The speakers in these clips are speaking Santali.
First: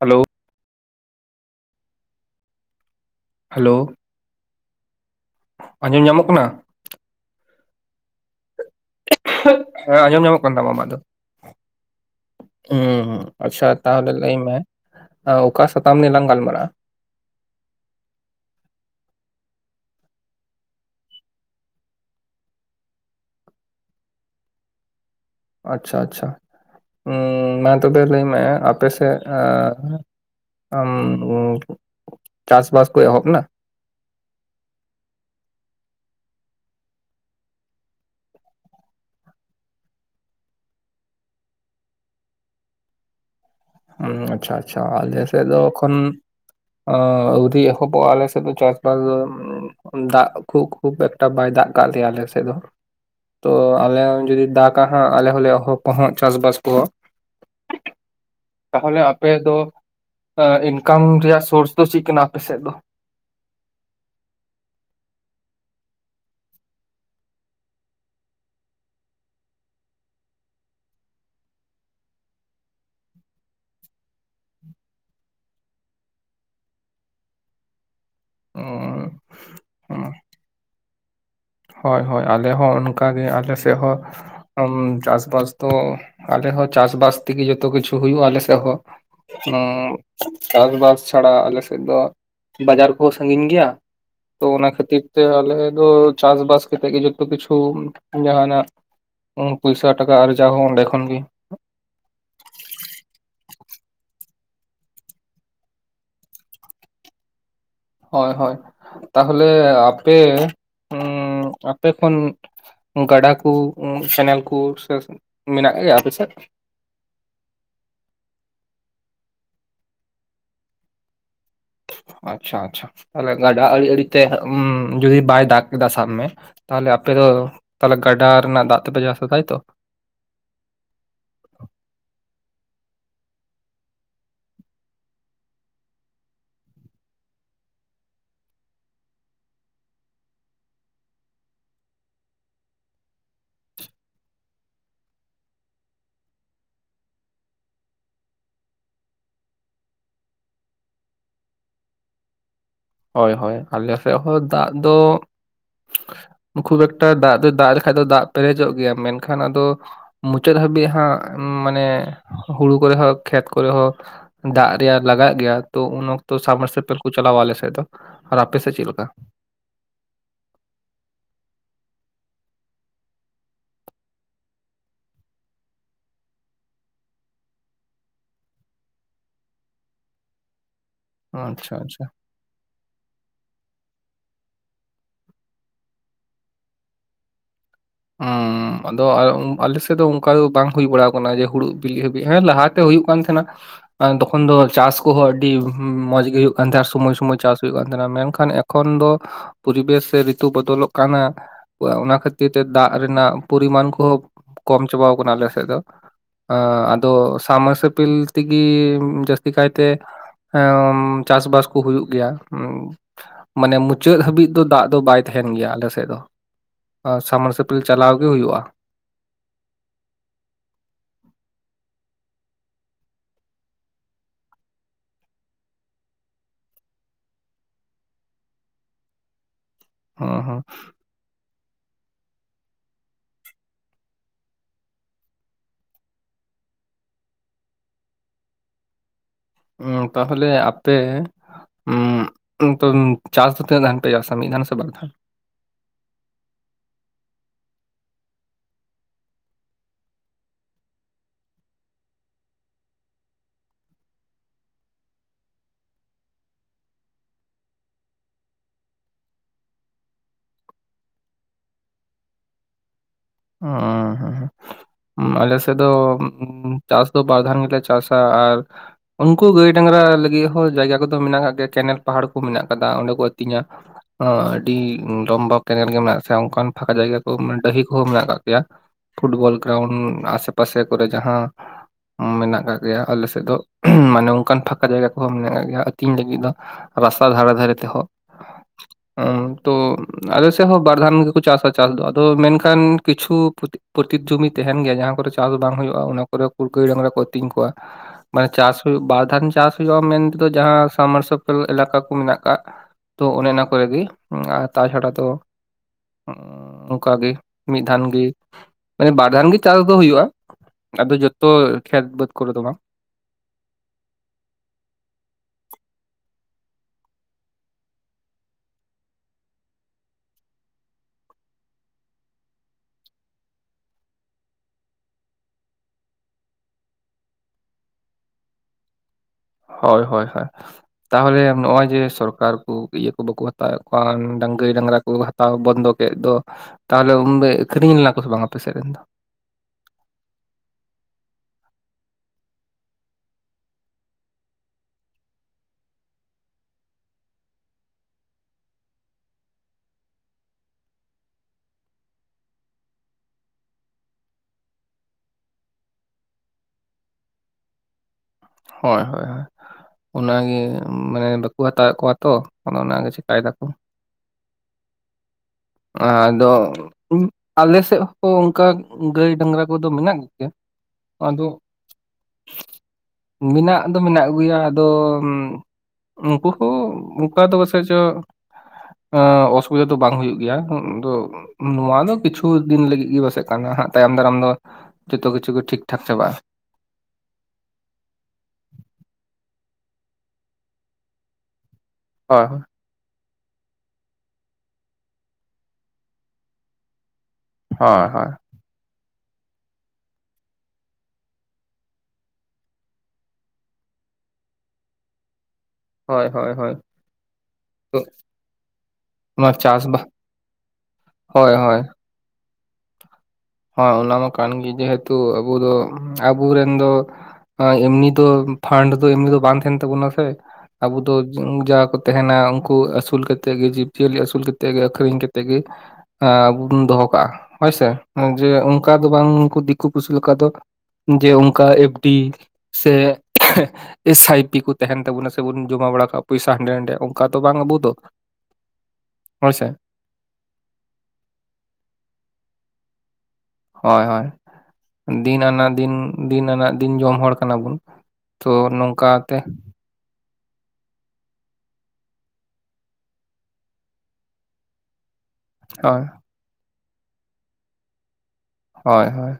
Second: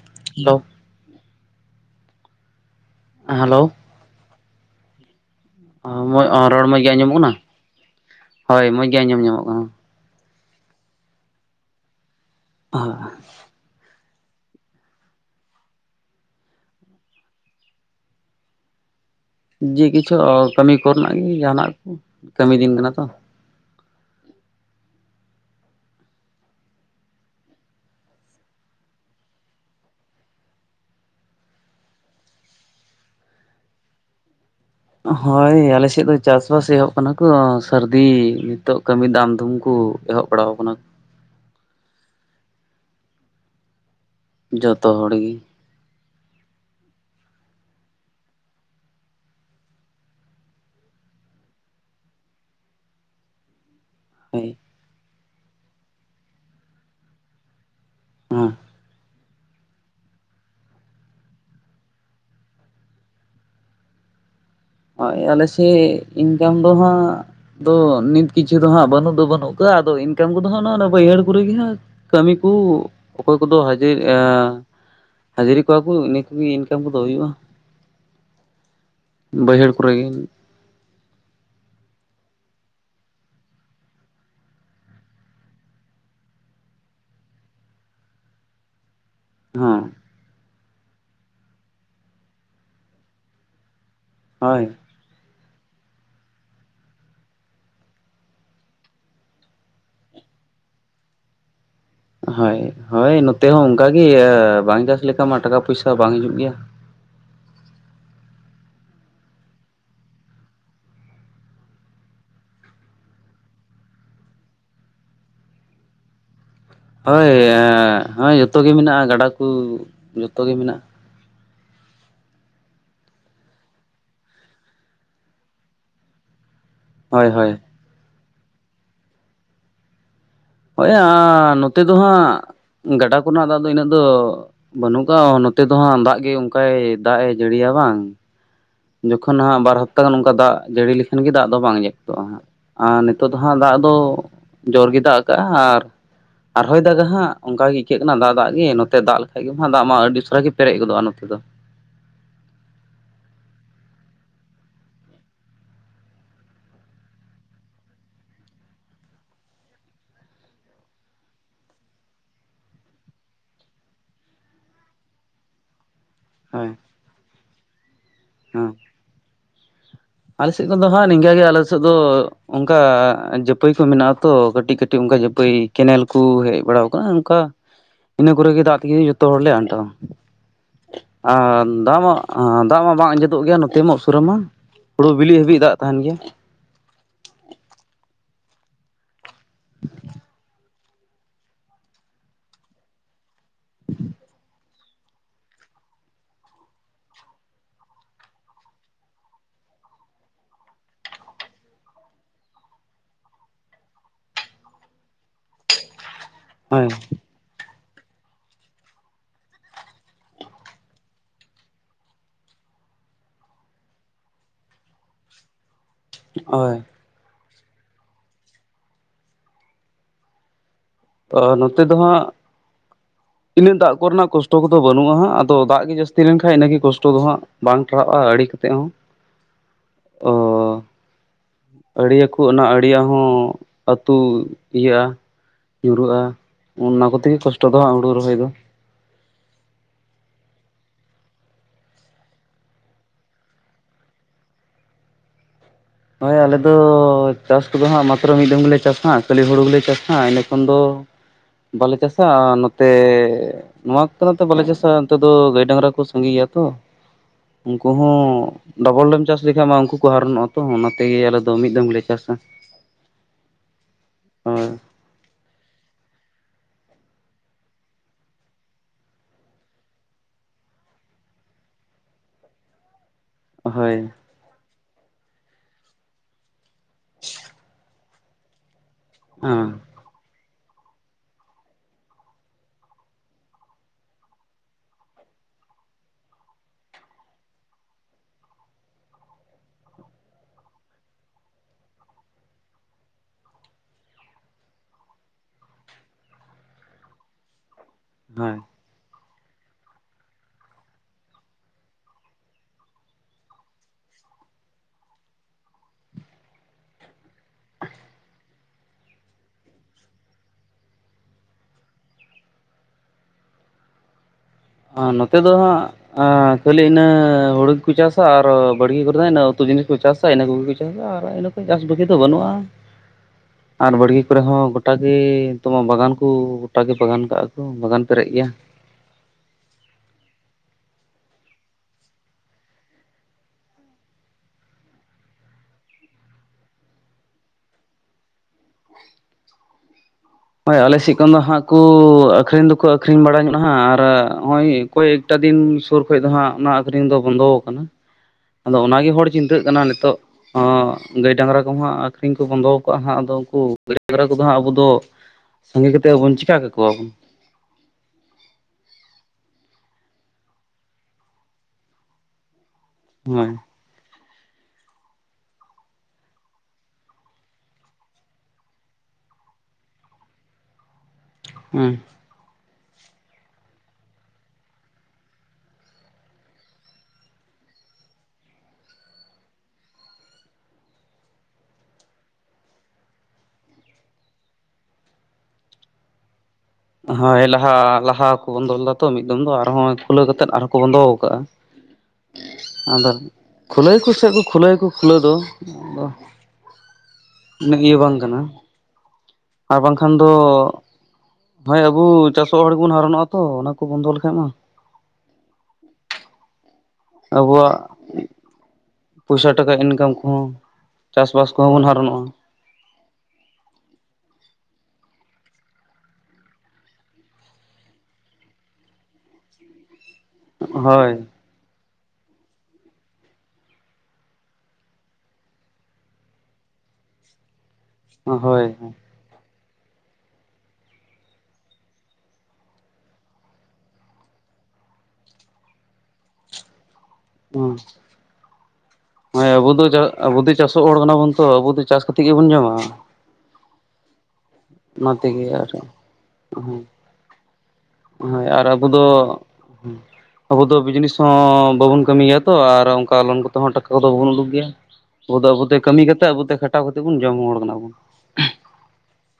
ᱦᱮᱞᱳ ᱞᱚ ᱦᱮᱸ ᱦᱮᱞᱳ ᱟᱸᱡᱚᱢ ᱧᱟᱢᱚᱜ ᱠᱟᱱᱟ ᱨᱚᱲ, ᱢᱚᱡᱽ ᱜᱮ ᱟᱸᱡᱚᱢᱚᱜ ᱠᱟᱱᱟ ᱦᱳᱭ ᱢᱚᱡ ᱦᱮᱸ ᱟᱸᱡᱚᱢ ᱧᱟᱢᱚᱜ ᱠᱟᱱ ᱛᱟᱢᱟ ᱟᱢᱟᱜ ᱫᱚ ᱦᱩᱸ ᱦᱳᱭ ᱦᱩᱸ ᱟᱪᱪᱷᱟ᱾ ᱛᱟᱦᱚᱞᱮ ᱞᱟᱹᱭ ᱢᱮ ᱚᱠᱟ ᱥᱟᱛᱟᱢ ᱱᱤ ᱞᱟᱝ ᱜᱟᱞᱢᱟᱨᱟᱜ-ᱟ᱾ ᱡᱮ ᱠᱤᱪᱷᱩ ᱠᱟᱹᱢᱤ ᱠᱚ ᱨᱮᱱᱟᱜ ᱜᱮ ᱡᱟᱦᱟᱱᱟᱜ ᱠᱚ ᱠᱟᱹᱢᱤ ᱫᱤᱱ ᱠᱟᱱᱟ ᱛᱚ ᱟᱪᱪᱷᱟ ᱟᱪᱪᱷᱟ ᱢᱟ ᱛᱚᱵᱮ ᱞᱟᱹᱭ ᱢᱮ? ᱟᱯᱮ ᱥᱮᱫ ᱟᱢ ᱪᱟᱥ ᱵᱟᱥ ᱠᱚ ᱮᱦᱚᱵ ᱮᱱᱟ᱾ ᱦᱳᱭ ᱟᱞᱮ ᱥᱮᱫ ᱫᱚ ᱪᱟᱥ ᱵᱟᱥ ᱮᱦᱚᱵ ᱠᱟᱱᱟ ᱠᱩ ᱥᱟᱹᱨᱫᱤ ᱱᱤᱛᱚᱜ ᱠᱟᱹᱢᱤ ᱫᱟᱢ ᱫᱷᱩᱢ ᱠᱚ ᱮᱦᱚᱵ ᱯᱟᱲᱟᱣ ᱠᱟᱱᱟ᱾ ᱦᱩᱸ ᱟᱪᱪᱷᱟ ᱟᱪᱪᱷᱟ ᱡᱚᱛᱚ ᱦᱚᱲ ᱟᱞᱮ ᱜᱮ ᱥᱮᱫ ᱫᱚ ᱮᱠᱷᱚᱱ ᱟᱣᱹᱨᱤ ᱮᱦᱚᱵ ᱟᱞᱮ ᱥᱮ ᱫᱚ ᱪᱟᱥ ᱵᱟᱥ [unintelligible] ᱫᱟᱜ ᱠᱷᱩᱵ ᱠᱷᱩᱵ ᱮᱠᱴᱟ ᱵᱟᱭ ᱫᱟᱜ ᱠᱟᱜ ᱞᱮᱭᱟ ᱟᱞᱮ ᱥᱮᱫ ᱫᱚ ᱛᱚ ᱟᱞᱮᱼᱼ ᱡᱩᱫᱤ ᱦᱳᱭ ᱫᱟᱜ ᱟ ᱦᱟᱸᱜ ᱟᱞᱮ ᱦᱚᱸᱞᱮ ᱮᱦᱚ ᱵᱟ ᱦᱟᱸᱜ ᱪᱟᱥ ᱵᱟᱥ ᱠᱚ᱾ ᱦᱮᱸ ᱛᱟᱦᱚᱞᱮ ᱟᱯᱮ ᱫᱚ ᱤᱱᱠᱟᱢ ᱨᱮᱭᱟᱜ ᱥᱳᱨᱥ ᱫᱚ ᱪᱮᱫ ᱠᱟᱱᱟ ᱟᱯᱮ ᱥᱮᱫ ᱫᱚ? ᱦᱚᱭ ᱟᱞᱮᱥᱮᱫ ᱤᱱᱠᱟᱢ ᱫᱚ ᱦᱟᱸᱜ᱾ ᱟᱫᱚ ᱱᱤᱛ ᱠᱤᱪᱷᱩ ᱫᱚ ᱦᱟᱸᱜ ᱵᱟᱹᱱᱩᱜ ᱫᱚ ᱵᱟᱹᱱᱩᱜ ᱠᱚᱣᱟ ᱟᱫᱚ ᱤᱱᱠᱟᱢ ᱠᱚᱫᱚ ᱦᱟᱸᱜ ᱱᱚᱜ ᱵᱟᱹᱭᱦᱟᱹᱲ ᱠᱚᱨᱮᱜ ᱜᱮ ᱦᱟᱸᱜ᱾ ᱠᱟᱹᱢᱤ ᱠᱚ ᱚᱠᱚᱭ ᱠᱚᱫᱚ ᱦᱟᱡᱟᱨ ᱦᱟᱹᱡᱨᱤ ᱠᱚᱣᱟ ᱠᱚ ᱤᱱᱟᱹ ᱠᱚᱜᱮ ᱤᱱᱠᱟᱢ ᱠᱚᱫᱚ ᱦᱩᱭᱩᱜ-ᱟ᱾ ᱚᱻ ᱵᱟᱹᱭᱦᱟᱹᱲ ᱠᱚᱨᱮ ᱜᱤᱧ ᱦᱳᱭ, ᱦᱳᱭ, ᱟᱞᱮ ᱦᱚᱸ ᱚᱱᱠᱟ ᱜᱮ ᱟᱞᱮ ᱥᱮᱫ ᱦᱚᱸ ᱪᱟᱥ ᱵᱟᱥ ᱫᱚ ᱟᱞᱮ ᱦᱚᱸ ᱪᱟᱥ ᱵᱟᱥ ᱛᱮᱜᱮ ᱡᱚᱛᱚ ᱠᱤᱪᱷᱩ ᱦᱩᱭᱩᱜ-ᱟ ᱟᱞᱮ ᱥᱮᱫ ᱦᱚᱸ ᱦᱮᱸ ᱪᱟᱥ ᱵᱟᱥ ᱪᱷᱟᱲᱟ ᱟᱞᱮ ᱥᱮᱫ ᱫᱚ ᱵᱟᱡᱟᱨ ᱠᱚᱦᱚᱸ ᱥᱟᱺᱜᱤᱧ ᱜᱮᱭᱟ᱾ ᱛᱚ ᱚᱱᱟ ᱦᱳᱭ ᱠᱷᱟᱹᱛᱤᱨ ᱛᱮ ᱟᱞᱮ ᱫᱚ ᱪᱟᱥ ᱵᱟᱥ ᱠᱟᱛᱮ ᱜᱮ ᱡᱚᱛᱚ ᱠᱤᱪᱷᱩ ᱡᱟᱦᱟ ᱱᱟᱜ ᱯᱚᱭᱥᱟ ᱴᱟᱠᱟ ᱟᱨᱡᱟᱣ ᱦᱚᱸ ᱚᱸᱰᱮ ᱠᱷᱚᱱ ᱜᱮ᱾ ᱦᱳᱭ ᱦᱳᱭ ᱱᱚᱛᱮ ᱦᱚᱸ ᱚᱱᱠᱟ ᱜᱮ ᱵᱟᱝ ᱪᱟᱥ ᱞᱮᱠᱟ ᱢᱟ ᱴᱟᱠᱟ ᱯᱚᱭᱥᱟ ᱵᱟᱝ ᱦᱤᱡᱩᱜ ᱜᱮᱭᱟ᱾ ᱦᱳᱭ ᱦᱳᱭ ᱛᱟᱦᱚᱞᱮ ᱟᱯᱮ ᱩᱸ ᱟᱯᱮ ᱠᱷᱚᱱ ᱜᱟᱹᱰᱟ ᱠᱩ ᱠᱮᱱᱮᱞ ᱠᱩ ᱥᱮ ᱢᱮᱱᱟᱜ ᱜᱮᱭᱟ ᱟᱯᱮ ᱥᱮᱫ ᱦᱳᱭ ᱦᱳᱭ ᱡᱚᱛᱚ ᱜᱮ ᱢᱮᱱᱟᱜ-ᱟ ᱜᱟᱰᱟ ᱠᱩ ᱡᱚᱛᱚ ᱜᱮ ᱢᱮᱱᱟᱜ-ᱟ᱾ ᱟᱪᱪᱷᱟ ᱟᱪᱪᱷᱟ ᱛᱟᱦᱚᱞᱮ ᱜᱟᱰᱟ ᱟᱲᱮ ᱟᱲᱮ ᱛᱮ ᱡᱩᱫᱤ ᱵᱟᱭ ᱫᱟᱜ ᱠᱮᱫᱟ ᱥᱟᱵ ᱢᱮ ᱛᱟᱦᱚᱞᱮ ᱟᱯᱮ ᱫᱚ ᱦᱳᱭ ᱦᱳᱭ ᱛᱟᱦᱚᱞᱮ ᱜᱟᱰᱟ ᱨᱮᱱᱟᱜ ᱫᱟᱜ ᱛᱮᱯᱮ ᱪᱟᱥ ᱟ ᱛᱟᱭ ᱛᱚ ᱦᱳᱭ ᱱᱚᱛᱮ ᱫᱚ ᱦᱟᱸᱜ ᱜᱟᱰᱟ ᱠᱚ ᱨᱮᱱᱟᱜ ᱫᱟᱜ ᱫᱚ ᱤᱱᱟᱹᱜ ᱫᱚ ᱵᱟᱹᱱᱩᱜ ᱠᱟ ᱱᱚᱛᱮ ᱫᱚ ᱦᱟᱸᱜ ᱫᱟᱜ ᱜᱮ ᱚᱱᱠᱟᱭ ᱫᱟᱜ ᱮ ᱡᱟᱹᱲᱤᱭᱟ ᱵᱟᱝ ᱡᱚᱠᱷᱚᱱ ᱦᱟᱸᱜ ᱵᱟᱨ ᱦᱟᱯᱛᱟ ᱜᱟᱱ ᱚᱱᱠᱟ ᱫᱟᱜ ᱡᱟᱹᱲᱤ ᱞᱮᱠᱷᱟᱱ ᱜᱮ ᱫᱟᱜ ᱫᱚ ᱵᱟᱝ ᱦᱟᱜ ᱟᱨ ᱱᱤᱛᱚᱜ ᱫᱚ ᱦᱟᱸᱜ ᱫᱟᱜ ᱫᱚ ᱡᱚᱨ ᱜᱮ ᱫᱟᱜ ᱠᱟᱜ-ᱟ ᱟᱨ ᱟᱨ ᱦᱚᱭ ᱫᱟᱜ ᱟ ᱦᱟᱸᱜ ᱚᱱᱠᱟ ᱜᱮ ᱟᱹᱭᱠᱟᱹᱜ ᱠᱟᱱᱟ ᱫᱟᱜ ᱫᱟᱜ ᱜᱮ ᱱᱚᱛᱮ ᱫᱟᱜ ᱞᱮᱠᱷᱟᱡ ᱜᱮ ᱦᱟᱜ ᱫᱟᱜ ᱢᱟ ᱟᱹᱰᱤ ᱩᱥᱟᱹᱨᱟ ᱜᱮ ᱯᱮᱨᱮᱡ ᱜᱚᱫᱚᱜ-ᱟ ᱱᱚᱛᱮ ᱫᱚ᱾ ᱦᱳᱭ ᱦᱳᱭ ᱟᱞᱮ ᱥᱮᱫ ᱦᱚᱸ ᱫᱟᱜ ᱫᱚ ᱠᱷᱩᱵ, ᱮᱠᱴᱟ, ᱫᱟᱜ ᱫᱚ ᱫᱟᱜ ᱞᱮᱠᱷᱟᱡ ᱫᱚ ᱫᱟᱜ ᱯᱮᱨᱮᱡᱚᱜ ᱜᱮᱭᱟ ᱢᱮᱱᱠᱷᱟᱱ ᱟᱫᱚ ᱢᱩᱪᱟᱹᱫ ᱦᱟᱵᱤ ᱦᱟᱸᱜ ᱢᱟᱱᱮ ᱦᱩᱲᱩ ᱠᱚᱨᱮ ᱦᱳᱠ ᱠᱷᱮᱛ ᱠᱚᱨᱮ ᱦᱳᱠ ᱫᱟᱜ ᱨᱮᱭᱟᱜ ᱞᱟᱜᱟᱜ ᱜᱮᱭᱟ ᱛᱚ ᱩᱱ ᱚᱠᱛᱚ ᱥᱟᱵ ᱦᱮᱸ [unintelligible] ᱠᱚ ᱪᱟᱞᱟᱣᱟ ᱟᱞᱮ ᱥᱮᱫ ᱫᱚ ᱟᱨ ᱟᱯᱮ ᱥᱮᱫ ᱪᱮᱫ ᱞᱮᱠᱟ᱾ [unintelligible] ᱠᱚ ᱫᱚ ᱦᱟᱸ ᱱᱤᱝᱟᱹᱜᱮ [unintelligible] ᱫᱚ ᱚᱱᱠᱟ ᱡᱟᱹᱯᱟᱹᱭ ᱠᱚ ᱢᱮᱱᱟᱜ-ᱟ ᱟᱛᱚ ᱠᱟᱹᱴᱤᱡ ᱠᱟᱹᱴᱤᱡ ᱚᱱᱠᱟ ᱡᱟᱹᱯᱟᱹᱭ ᱠᱮᱱᱮᱞ ᱠᱚ ᱦᱮᱡ ᱵᱟᱲᱟᱣ ᱠᱟᱱᱟ ᱚᱱᱠᱟ᱾ ᱤᱱᱟᱹ ᱠᱚᱨᱮ ᱜᱮ ᱫᱟᱜ ᱛᱮᱜᱮ ᱡᱚᱛᱚ ᱦᱚᱲ ᱞᱮ ᱟᱱᱴᱟᱣᱟ᱾ ᱟᱨ ᱟᱪᱪᱷᱟ ᱟᱪᱪᱷᱟ ᱫᱟᱜ ᱢᱟ, ᱫᱟᱜ ᱢᱟ ᱵᱟᱝ ᱟᱸᱡᱮᱫᱚᱜ ᱜᱮᱭᱟ ᱱᱚᱛᱮ ᱢᱟ ᱩᱥᱩᱨᱟ ᱢᱟ ᱦᱩᱲᱩ ᱵᱤᱞᱤ ᱦᱟᱹᱵᱤᱡ ᱫᱟᱜ ᱛᱟᱦᱮᱱ ᱜᱮᱭᱟ᱾ ᱚᱻ ᱟᱫᱚ ᱟᱞᱮ ᱥᱮᱫ ᱫᱚ ᱚᱱᱠᱟ ᱫᱚ ᱵᱟᱝ ᱦᱩᱭ ᱵᱟᱲᱟᱣ ᱠᱟᱱᱟ ᱡᱮ, ᱦᱩᱲᱩ ᱵᱤᱞᱤᱜ ᱦᱟᱹᱵᱤᱡ ᱦᱮᱸ ᱞᱟᱦᱟᱛᱮ ᱦᱩᱭᱩᱜ ᱠᱟᱱ ᱛᱟᱦᱮᱸᱱᱟ ᱾ ᱟᱨ ᱛᱚᱠᱷᱚᱱ ᱫᱚ ᱪᱟᱥ ᱠᱚᱦᱚᱸ ᱟᱹᱰᱤ ᱢᱚᱸᱡᱽ ᱜᱮ ᱦᱩᱭᱩᱜ ᱠᱟᱱ ᱛᱟᱦᱮᱱᱟ, ᱟᱨ ᱥᱩᱢᱳᱭ ᱥᱩᱢᱳᱭ ᱪᱟᱥ ᱦᱩᱭᱩᱜ ᱠᱟᱱ ᱛᱟᱦᱮᱸᱱᱟ᱾ ᱢᱮᱱᱠᱷᱟᱱ ᱠᱷᱚᱱ ᱫᱚ ᱯᱚᱨᱤᱵᱮᱥ ᱥᱮ ᱨᱤᱛᱩ ᱵᱚᱫᱚ ᱞᱚᱜ ᱠᱟᱱᱟ, ᱚᱱᱟ ᱠᱷᱟᱹᱛᱤᱨ ᱛᱮ ᱫᱟᱜ ᱨᱮᱱᱟᱜ ᱯᱚᱨᱤᱢᱟᱱ ᱠᱚᱦᱚᱸ ᱠᱚᱢ ᱪᱟᱵᱟᱣ ᱠᱟᱱᱟ ᱟᱞᱮ ᱥᱮᱫ ᱫᱚ ᱾ ᱦᱳᱭ ᱟᱫᱚ ᱥᱟᱢᱟᱥᱮᱯᱤᱞ ᱛᱮᱜᱮ ᱡᱟᱹᱥᱛᱤ ᱠᱟᱭᱛᱮ ᱪᱟᱥᱵᱟᱥ ᱠᱚ ᱦᱩᱭᱩᱜ ᱜᱮᱭᱟ᱾ ᱢᱟᱱᱮ ᱢᱩᱪᱟᱹᱫ ᱦᱟᱹᱵᱤᱡ ᱫᱚ ᱫᱟᱜ ᱫᱚ ᱵᱟᱭ ᱛᱟᱦᱮᱱ ᱜᱮᱭᱟ ᱟᱞᱮ ᱥᱮᱫ ᱫᱚ ᱾ ᱦᱳᱭ ᱾ ᱥᱟᱢᱟᱨᱥᱮᱯᱮᱞ ᱪᱟᱞᱟᱣ ᱜᱮ ᱦᱩᱭᱩᱜᱼᱟ᱾ ᱛᱚ ᱱᱚᱛᱮ ᱫᱚ ᱦᱟᱸᱜ ᱤᱱᱟᱹᱜ ᱫᱟᱜ ᱠᱚᱨᱮᱱᱟᱜ ᱠᱚᱥᱴᱚ ᱠᱚᱫᱚ ᱵᱟᱹᱱᱩᱜᱼᱟ ᱦᱟᱸᱜ, ᱟᱫᱚ ᱫᱟᱜ ᱜᱮ ᱡᱟᱹᱥᱛᱤ ᱞᱮᱱᱠᱷᱟᱡ ᱤᱱᱟᱹᱜᱮ ᱠᱚᱥᱴᱚ ᱫᱚ ᱦᱟᱸᱜ ᱾ ᱵᱟᱝ ᱴᱟᱨᱦᱟᱜᱼᱟ ᱟᱹᱲᱤ ᱠᱟᱛᱮᱫ ᱦᱚᱸ ᱚᱦᱚ ᱟᱹᱲᱤᱭᱟ ᱠᱚ ᱚᱱᱟ ᱟᱹᱲᱤᱭᱟ ᱦᱚᱸ ᱟᱹᱛᱩ ᱤᱭᱟᱹᱜᱼᱟ ᱧᱩᱨᱩᱜᱼᱟ, ᱚᱱᱟ ᱠᱚᱛᱮ ᱜᱮ ᱠᱚᱥᱴᱚ ᱫᱚ ᱦᱟᱸᱜ ᱦᱩᱲᱩ ᱨᱚᱦᱚᱭ ᱫᱚ ᱾ ᱛᱟᱦᱚᱞᱮ ᱟᱯᱮ ᱛᱚ ᱪᱟᱥ ᱫᱚ ᱛᱤᱱᱟᱹᱜ ᱫᱷᱟᱱ ᱯᱮ ᱡᱟᱥᱟ ᱢᱤᱫ ᱫᱷᱟᱱ ᱥᱮ ᱵᱟᱨ ᱫᱟᱱ? ᱦᱳᱭ ᱟᱞᱮ ᱫᱚ ᱪᱟᱥ ᱠᱚᱫᱚ ᱦᱟᱸᱜ ᱢᱟᱛᱨᱚ ᱢᱤᱫ ᱫᱚᱢ ᱜᱮᱞᱮ ᱪᱟᱥᱟ, ᱠᱷᱟᱹᱞᱤ ᱦᱩᱲᱩ ᱜᱮᱞᱮ ᱪᱟᱥᱟ ᱤᱱᱟ ᱠᱷᱚᱱ ᱫᱚ ᱵᱟᱞᱮ ᱪᱟᱥᱟ ᱱᱚᱛᱮ ᱱᱚᱣᱟ [unintelligible] ᱵᱟᱞᱮ ᱪᱟᱥᱟ ᱱᱚᱛᱮ ᱫᱚ ᱜᱟᱹᱭ ᱰᱟᱝᱨᱟ ᱠᱚ ᱥᱟᱸᱜᱮ ᱜᱮᱭᱟ ᱛᱚ᱾ ᱩᱱᱠᱩ ᱦᱚᱸ ᱰᱚᱵᱚᱞ ᱰᱚᱢ ᱪᱟᱥ ᱞᱮᱠᱷᱟᱡ ᱢᱟ ᱩᱱᱠᱩ ᱠᱚ ᱦᱟᱨᱚᱱᱚᱜᱼᱟ ᱾ ᱱᱤᱛᱚᱜ ᱦᱚ ᱚᱱᱟ ᱛᱮᱜᱮ ᱟᱞᱮ ᱫᱚ ᱢᱤᱫ ᱫᱚᱢ ᱜᱮᱞᱮ ᱪᱟᱥᱟ ᱾ ᱚ ᱦᱮᱸ ᱾ ᱟᱞᱮ ᱥᱮᱫ ᱫᱚ ᱪᱟᱥ ᱫᱚ ᱵᱟᱨ ᱫᱷᱟᱱ ᱜᱮᱞᱮ ᱪᱟᱥᱟ ᱟᱨ ᱩᱱᱠᱩ ᱜᱟᱹᱭ ᱰᱟᱝᱨᱟ ᱞᱟᱹᱜᱤᱫ ᱦᱚᱸ ᱡᱟᱭᱜᱟ ᱠᱚᱫᱚ ᱢᱮᱱᱟᱜ ᱟᱠᱟᱫ ᱜᱮᱭᱟ, ᱠᱮᱱᱮᱞ ᱯᱟᱦᱟᱲ ᱠᱚ ᱢᱮᱱᱟᱜ ᱟᱠᱟᱫᱟ ᱚᱸᱰᱮ ᱠᱚ ᱟᱛᱤᱧᱟ, ᱦᱳᱭ ᱟᱹᱰᱤ ᱞᱚᱢᱵᱟ ᱠᱮᱱᱮᱞ ᱜᱮ ᱢᱮᱱᱟᱜᱼᱟ ᱥᱮ, ᱚᱱᱠᱟᱱ ᱯᱷᱟᱸᱠᱟ ᱡᱟᱭᱜᱟ ᱠᱚ ᱰᱟᱹᱦᱤ ᱠᱚ ᱢᱮᱱᱟᱜ ᱠᱟᱜ ᱜᱮᱭᱟ᱾ ᱯᱷᱩᱴᱵᱚᱞ ᱦᱮᱸ ᱜᱨᱟᱩᱱᱰ ᱟᱥᱮ ᱯᱟᱥᱮ ᱠᱚᱨᱮ ᱡᱟᱦᱟᱸ ᱢᱮᱱᱟᱜ ᱠᱟᱜ ᱜᱮᱭᱟ᱾ ᱟᱞᱮ ᱥᱮᱫ ᱫᱚ ᱢᱟᱱᱮ ᱚᱱᱠᱟᱱ ᱯᱷᱟᱸᱠᱟ ᱡᱟᱭᱜᱟ ᱠᱚᱦᱚᱸ ᱢᱮᱱᱟᱜ ᱜᱮᱭᱟ, ᱟᱹᱛᱤᱧ ᱞᱟᱹᱜᱤᱫ ᱫᱚ᱾ ᱨᱟᱥᱛᱟ ᱫᱷᱟᱨᱮ ᱫᱷᱟᱨᱮ ᱛᱮᱦᱚᱸ ᱛᱚ ᱟᱞᱮ ᱥᱮᱫ ᱦᱚᱸ ᱵᱟᱨ ᱫᱷᱟᱱ ᱜᱮᱠᱚ ᱪᱟᱥᱟ ᱪᱟᱥ ᱫᱚ ᱟᱫᱚ ᱢᱮᱱᱠᱷᱟᱱ ᱠᱷᱟᱱ ᱠᱤᱪᱷᱩ ᱯᱩᱛᱤ ᱯᱩᱨᱛᱤᱛ ᱡᱩᱢᱤ ᱛᱟᱦᱮᱱ ᱜᱮᱭᱟ, ᱡᱟᱦᱟᱸ ᱠᱚᱨᱮ ᱪᱟᱥ ᱵᱟᱝ ᱦᱩᱭᱩᱜᱼᱟ᱾ ᱚᱱᱟ ᱠᱚᱨᱮ ᱠᱩ ᱜᱟᱹᱭ ᱰᱟᱝᱨᱟ ᱠᱚ ᱟᱹᱛᱤᱧ ᱠᱚᱣᱟ᱾ ᱢᱟᱱᱮ ᱦᱳᱭ ᱪᱟᱥ ᱵᱟᱨᱫᱷᱟᱱ ᱪᱟᱥ ᱦᱩᱭᱩᱜᱼᱟ, ᱢᱮᱱ ᱛᱮᱫᱚ ᱡᱟᱦᱟᱸ ᱥᱟᱢᱢᱟᱨᱥᱚᱞ ᱛᱮᱞᱮ ᱮᱞᱟᱠᱟ ᱠᱚ ᱢᱮᱱᱟᱜ ᱠᱟᱫ ᱛᱚ ᱚᱱᱮ ᱚᱱᱟ ᱠᱚᱨᱮ ᱜᱮ ᱟᱨ ᱛᱟᱪᱷᱟᱲᱟ ᱛᱚ ᱚᱱᱠᱟ ᱜᱮ ᱢᱤᱫ ᱫᱷᱟᱱ ᱜᱮ ᱢᱟᱱᱮ ᱵᱟᱨ ᱫᱷᱟᱱ ᱜᱮ ᱪᱟᱥ ᱫᱚ ᱦᱩᱭᱩᱜᱼᱟ᱾ ᱟᱫᱚ ᱡᱚᱛᱚ ᱠᱷᱮᱛ ᱵᱟᱹᱫᱽ ᱠᱚᱨᱮ ᱫᱚ ᱵᱟᱝ ᱾ ᱱᱚᱛᱮ ᱫᱚ ᱦᱟᱸᱜ ᱠᱷᱟᱹᱞᱤ ᱤᱱᱟᱹ ᱦᱩᱲᱩ ᱜᱮᱠᱚ ᱪᱟᱥᱟ ᱟᱨ ᱵᱟᱲᱜᱮ ᱠᱚᱨᱮ ᱫᱚ ᱤᱱᱟᱹ ᱩᱛᱩ ᱡᱤᱱᱤᱥ ᱠᱚ ᱪᱟᱥᱟ ᱪᱟᱥᱟ ᱤᱱᱟᱹ ᱠᱚᱜᱮ ᱠᱚ ᱪᱟᱥᱟ ᱟᱨ ᱤᱱᱟᱹ ᱠᱷᱟᱡ ᱪᱟᱥ ᱵᱟᱹᱠᱤ ᱫᱚ ᱵᱟᱹᱱᱩᱜᱼᱟ ᱾ [inaudible] ᱟᱨ ᱵᱟᱲᱜᱮ ᱠᱚᱨᱮ ᱦᱚᱸ ᱜᱚᱴᱟᱜᱮ ᱱᱤᱛᱚᱜ ᱢᱟ ᱵᱟᱜᱟᱱ ᱠᱚ, ᱜᱚᱴᱟ ᱜᱮ ᱵᱟᱜᱟᱱ ᱠᱟᱜᱼᱟ ᱠᱚ ᱵᱟᱜᱟᱱ ᱯᱮᱨᱮᱡ ᱜᱮᱭᱟ ᱾ ᱦᱳᱭ ᱦᱳᱭ ᱦᱳᱭ ᱾ ᱛᱟᱦᱚᱞᱮ ᱱᱚᱜᱼᱚᱭ ᱡᱮ ᱥᱚᱨᱠᱟᱨ ᱠᱚ ᱤᱭᱟᱹ ᱠᱚ ᱵᱟᱠᱚ ᱦᱟᱛᱟᱣᱮᱫ ᱠᱟᱣᱟ ᱰᱟᱝᱨᱤ ᱜᱟᱹᱭ ᱰᱟᱝᱨᱟ ᱠᱚ ᱦᱟᱛᱟᱣ ᱵᱚᱱᱫᱚ ᱠᱮᱫ ᱫᱚ, ᱛᱟᱦᱚᱞᱮ ᱩᱱ ᱫᱚ ᱟᱹᱠᱷᱨᱤᱧ ᱞᱮᱱᱟ ᱠᱚ ᱥᱮ ᱵᱟᱝ ᱟᱯᱮᱥᱮᱫ ᱨᱮᱱ ᱫᱚ? ᱦᱳᱭ ᱟᱞᱮᱥᱮᱫ ᱠᱷᱚᱱ ᱫᱚ ᱦᱟᱸᱜ ᱠᱚ ᱟᱹᱠᱷᱨᱤᱧ ᱫᱚᱠᱚ ᱟᱹᱠᱷᱨᱤᱧ ᱵᱟᱲᱟ ᱧᱚᱜᱼᱱᱟ ᱦᱟᱸᱜ ᱟᱨ ᱱᱚᱜᱼᱚᱭ ᱠᱚᱭᱮᱠ ᱴᱟ ᱫᱤᱱ ᱥᱳᱨ ᱠᱷᱚᱡ ᱫᱚ ᱦᱟᱸᱜ ᱚᱱᱟ ᱟᱠᱷᱨᱤᱧ ᱫᱚ ᱵᱚᱱᱫᱚ ᱠᱟᱱᱟ ᱾ ᱟᱫᱚ ᱚᱱᱟᱜᱮ ᱦᱚᱲ ᱪᱤᱱᱛᱟᱹᱜ ᱠᱟᱱᱟ ᱱᱤᱛᱚᱜ, ᱜᱟᱹᱭ ᱰᱟᱝᱨᱟ ᱠᱚ ᱦᱟᱸᱜ ᱟᱠᱷᱨᱤᱧ ᱠᱚ ᱵᱚᱱᱫᱚ ᱠᱟᱜᱼᱟ ᱦᱟᱸᱜ ᱟᱫᱚ ᱩᱱᱠᱩ ᱜᱟᱹᱭ ᱰᱟᱝᱨᱟ ᱠᱚᱫᱚ ᱦᱟᱸᱜ ᱟᱵᱚ ᱫᱚ᱾ ᱥᱟᱸᱜᱮ ᱠᱟᱛᱮᱫ ᱟᱵᱚᱱ ᱪᱤᱠᱟ ᱠᱟᱠᱚᱣᱟᱵᱚᱱ? ᱦᱳᱭ ᱦᱳᱭ ᱚᱱᱟᱜᱮ ᱢᱟᱱᱮ ᱵᱟᱠᱚ ᱦᱟᱛᱟᱣᱮᱜ ᱠᱚᱣᱟ ᱛᱚ ᱚᱱ ᱚᱱᱟᱜᱼᱼ ᱪᱤᱠᱟᱭ ᱦᱳᱭ ᱫᱟᱠᱚ ᱟᱫᱚ ᱟᱞᱮ ᱥᱮᱜ ᱦᱚᱸ ᱚᱝᱠᱟ ᱜᱟᱹᱭ ᱰᱟᱝᱨᱟ ᱠᱚᱫᱚ ᱢᱮᱱᱟᱜ ᱜᱮ ᱠᱮᱼᱼ ᱟᱫᱚ ᱦᱮᱸ ᱢᱮᱱᱟᱜ ᱫᱚ ᱢᱮᱱᱟᱜ ᱠᱚ ᱜᱮᱭᱟ ᱟᱫᱚᱼᱼ ᱩᱱᱠᱩ ᱦᱚᱸ ᱚᱝᱠᱟ ᱫᱚ ᱯᱟᱥᱮᱡ ᱪᱚ ᱚᱥᱩᱵᱤᱫᱟ ᱫᱚ ᱵᱟᱝ ᱦᱩᱭᱩᱜᱼᱼ ᱜᱮᱭᱟ ᱱᱚᱣᱟ ᱫᱚ ᱠᱤᱪᱷᱩ ᱫᱤᱱ ᱞᱟᱹᱜᱤᱜ ᱜᱮ ᱯᱟᱥᱮᱜ ᱠᱟᱱᱟ ᱛᱟᱭᱚᱢ ᱫᱟᱨᱟᱢ ᱫᱚᱼ- ᱡᱚᱛᱚ ᱠᱤᱪᱩ ᱜᱮ ᱴᱷᱤᱠ ᱴᱷᱟᱠ ᱪᱟᱵᱟᱜᱼᱟ᱾ ᱦᱳᱭ ᱞᱟᱦᱟ ᱞᱟᱦᱟ ᱠᱚ ᱵᱚᱱᱫᱚ ᱞᱮᱫᱟ ᱛᱚ ᱢᱤᱫ ᱫᱢ ᱫᱚ ᱟᱨᱦᱚᱸ ᱠᱷᱩᱞᱟᱹᱣ ᱠᱟᱛᱮᱫ ᱟᱨᱦᱚᱸ ᱠᱚ ᱵᱚᱱᱫᱚᱣ ᱠᱟᱜᱼᱟ᱾ ᱦᱳᱭ ᱦᱳᱭ᱾ ᱟᱫᱚ ᱠᱷᱩᱞᱟᱹᱭᱟ ᱠᱚ ᱥᱮ ᱠᱚ ᱠᱷᱩᱞᱟᱹᱭᱟᱠᱚ ᱠᱷᱩᱞᱟᱹᱣ ᱫᱚ ᱟᱫᱚ᱾ ᱩᱱᱟᱹᱜ ᱤᱭᱟᱹ ᱦᱳᱭ ᱵᱟᱝ ᱦᱳᱭ ᱠᱟᱱᱟ ᱟᱨ ᱵᱟᱝᱠᱷᱟᱱ ᱫᱚᱼᱼ ᱦᱳᱭ ᱟᱵᱩ ᱪᱟᱥᱚᱜ ᱦᱚᱲ ᱜᱮᱵᱚᱱ ᱦᱟᱨᱚᱱᱚᱜᱼᱟ ᱛᱚ ᱚᱱᱟ ᱠᱚ ᱵᱚᱱᱫᱚ ᱞᱮᱠᱷᱟᱡ ᱢᱟ ᱦᱳᱭ ᱦᱳᱭ ᱦᱳᱭ᱾ ᱟᱵᱚᱣᱟᱜ [unintelligible] ᱯᱚᱭᱥᱟ ᱴᱟᱠᱟ ᱪᱟᱥ ᱵᱟ ᱤᱱᱠᱟᱢ ᱠᱚᱦᱚᱸ ᱪᱟᱥᱵᱟᱥ ᱦᱳᱭ ᱠᱚᱦᱚᱸ ᱵᱚᱱ ᱦᱟᱨᱚᱱᱚᱜᱼᱟ᱾ ᱦ ᱚᱱᱟ ᱢᱟ ᱠᱟᱱ ᱜᱮ ᱡᱮᱦᱮ ᱛᱩ ᱟᱵᱚ ᱫᱚ ᱟᱵᱚ ᱨᱮᱱ ᱫᱚ, ᱮᱢᱱᱤ ᱫᱚ ᱯᱷᱟᱱᱰ ᱫᱚ ᱮᱢᱱᱤ ᱫᱚ ᱵᱟᱝ ᱛᱟᱦᱮᱱ ᱛᱟᱵᱚᱱᱟ ᱥᱮ ᱟᱵᱚ ᱦᱳᱭ ᱫᱚ᱾ ᱡᱟ ᱠᱚ ᱛᱟᱦᱮᱱᱟ ᱩᱝᱠᱩ ᱟᱹᱥᱩᱞ ᱠᱟᱛᱮᱜ ᱜᱮ ᱡᱤᱵᱽ ᱡᱤᱭᱟᱹᱞᱤ ᱟᱹᱥᱩᱞ ᱠᱟᱛᱮᱜ ᱜᱮ ᱟᱹᱷᱨᱤᱧ ᱠᱟᱛᱮᱜ ᱜᱮᱼᱼ ᱟᱵᱚᱱ ᱫᱚᱦᱚ ᱠᱟᱜᱼᱟ ᱦᱳᱭᱥᱮ ᱡᱮ ᱦᱳᱭ ᱚᱝᱠᱟ ᱫᱚ ᱵᱟᱝ ᱩᱝᱠᱩ ᱫᱤᱠᱩ ᱯᱩᱥᱤ ᱞᱮᱠᱟ ᱫᱚᱼᱼ ᱡᱮ ᱚᱝᱠᱟ ᱮᱯᱷ ᱰᱤ ᱥᱮ ᱮᱥ ᱟᱭ ᱯᱤ ᱠᱚ ᱛᱟᱦᱮᱱ ᱛᱟᱵᱚᱱᱟ ᱥᱮᱵᱚᱱ ᱡᱚᱢᱟ ᱵᱟᱲᱟ ᱠᱟᱜᱼᱟ ᱯᱚᱭᱥᱟ ᱦᱟᱸᱰᱮ ᱱᱟᱸᱰᱮ᱾ ᱦ ᱦᱮᱸ ᱦᱳᱭ ᱥᱮ ᱟᱵᱚ ᱫᱚ ᱪᱟᱼᱼ ᱟᱵᱚ ᱫᱚ ᱪᱟᱥᱚᱜ ᱦᱚᱲ ᱠᱟᱱᱟᱵᱚᱱ ᱛᱚ ᱟᱵᱚ ᱫᱚ ᱪᱟᱥ ᱠᱟᱛᱮᱜ ᱜᱮᱵᱚᱱ ᱡᱚᱢᱟ᱾ ᱦᱳᱭ ᱦᱳᱭ ᱚᱱᱟ ᱫᱤᱱ ᱛᱮᱜᱮ ᱟᱨ ᱟᱱᱟᱜ ᱫᱤᱱ ᱫᱤᱱ ᱟᱱᱟᱜ ᱦᱮᱸ ᱫᱤᱱ ᱡᱚᱢ ᱦᱚᱲ ᱠᱟᱱᱟᱵᱩᱱ᱾ ᱦᱳᱭ ᱟᱨ ᱟᱵᱚ ᱫᱚᱼᱼ ᱟᱵᱚ ᱫᱚ ᱵᱤᱡᱽᱱᱮᱥ ᱦᱚᱸ ᱵᱟᱵᱚᱱ ᱠᱟᱹᱢᱤᱭᱟ ᱛᱚ ᱟᱨ ᱚᱝᱠᱟ ᱞᱳᱱ ᱠᱚᱛᱮ ᱦᱚᱸ ᱴᱟᱠᱟ ᱠᱚᱫᱚ ᱵᱟᱵᱚᱱ ᱩᱸᱰᱩᱠ ᱜᱮᱭᱟ᱾ ᱟᱵᱚ ᱫᱚ ᱟᱵᱚᱛᱮ ᱠᱟᱹᱢᱤ ᱦᱳᱭ ᱠᱟᱛᱮᱜ ᱟᱵᱚᱛᱮ ᱠᱷᱟᱴᱟᱣ ᱠᱟᱛᱮᱜ ᱵᱚᱱ ᱡᱚᱢ ᱦᱚᱲ ᱠᱟᱱᱟ ᱵᱚᱱ᱾ ᱦᱳᱭ ᱦᱳᱭ᱾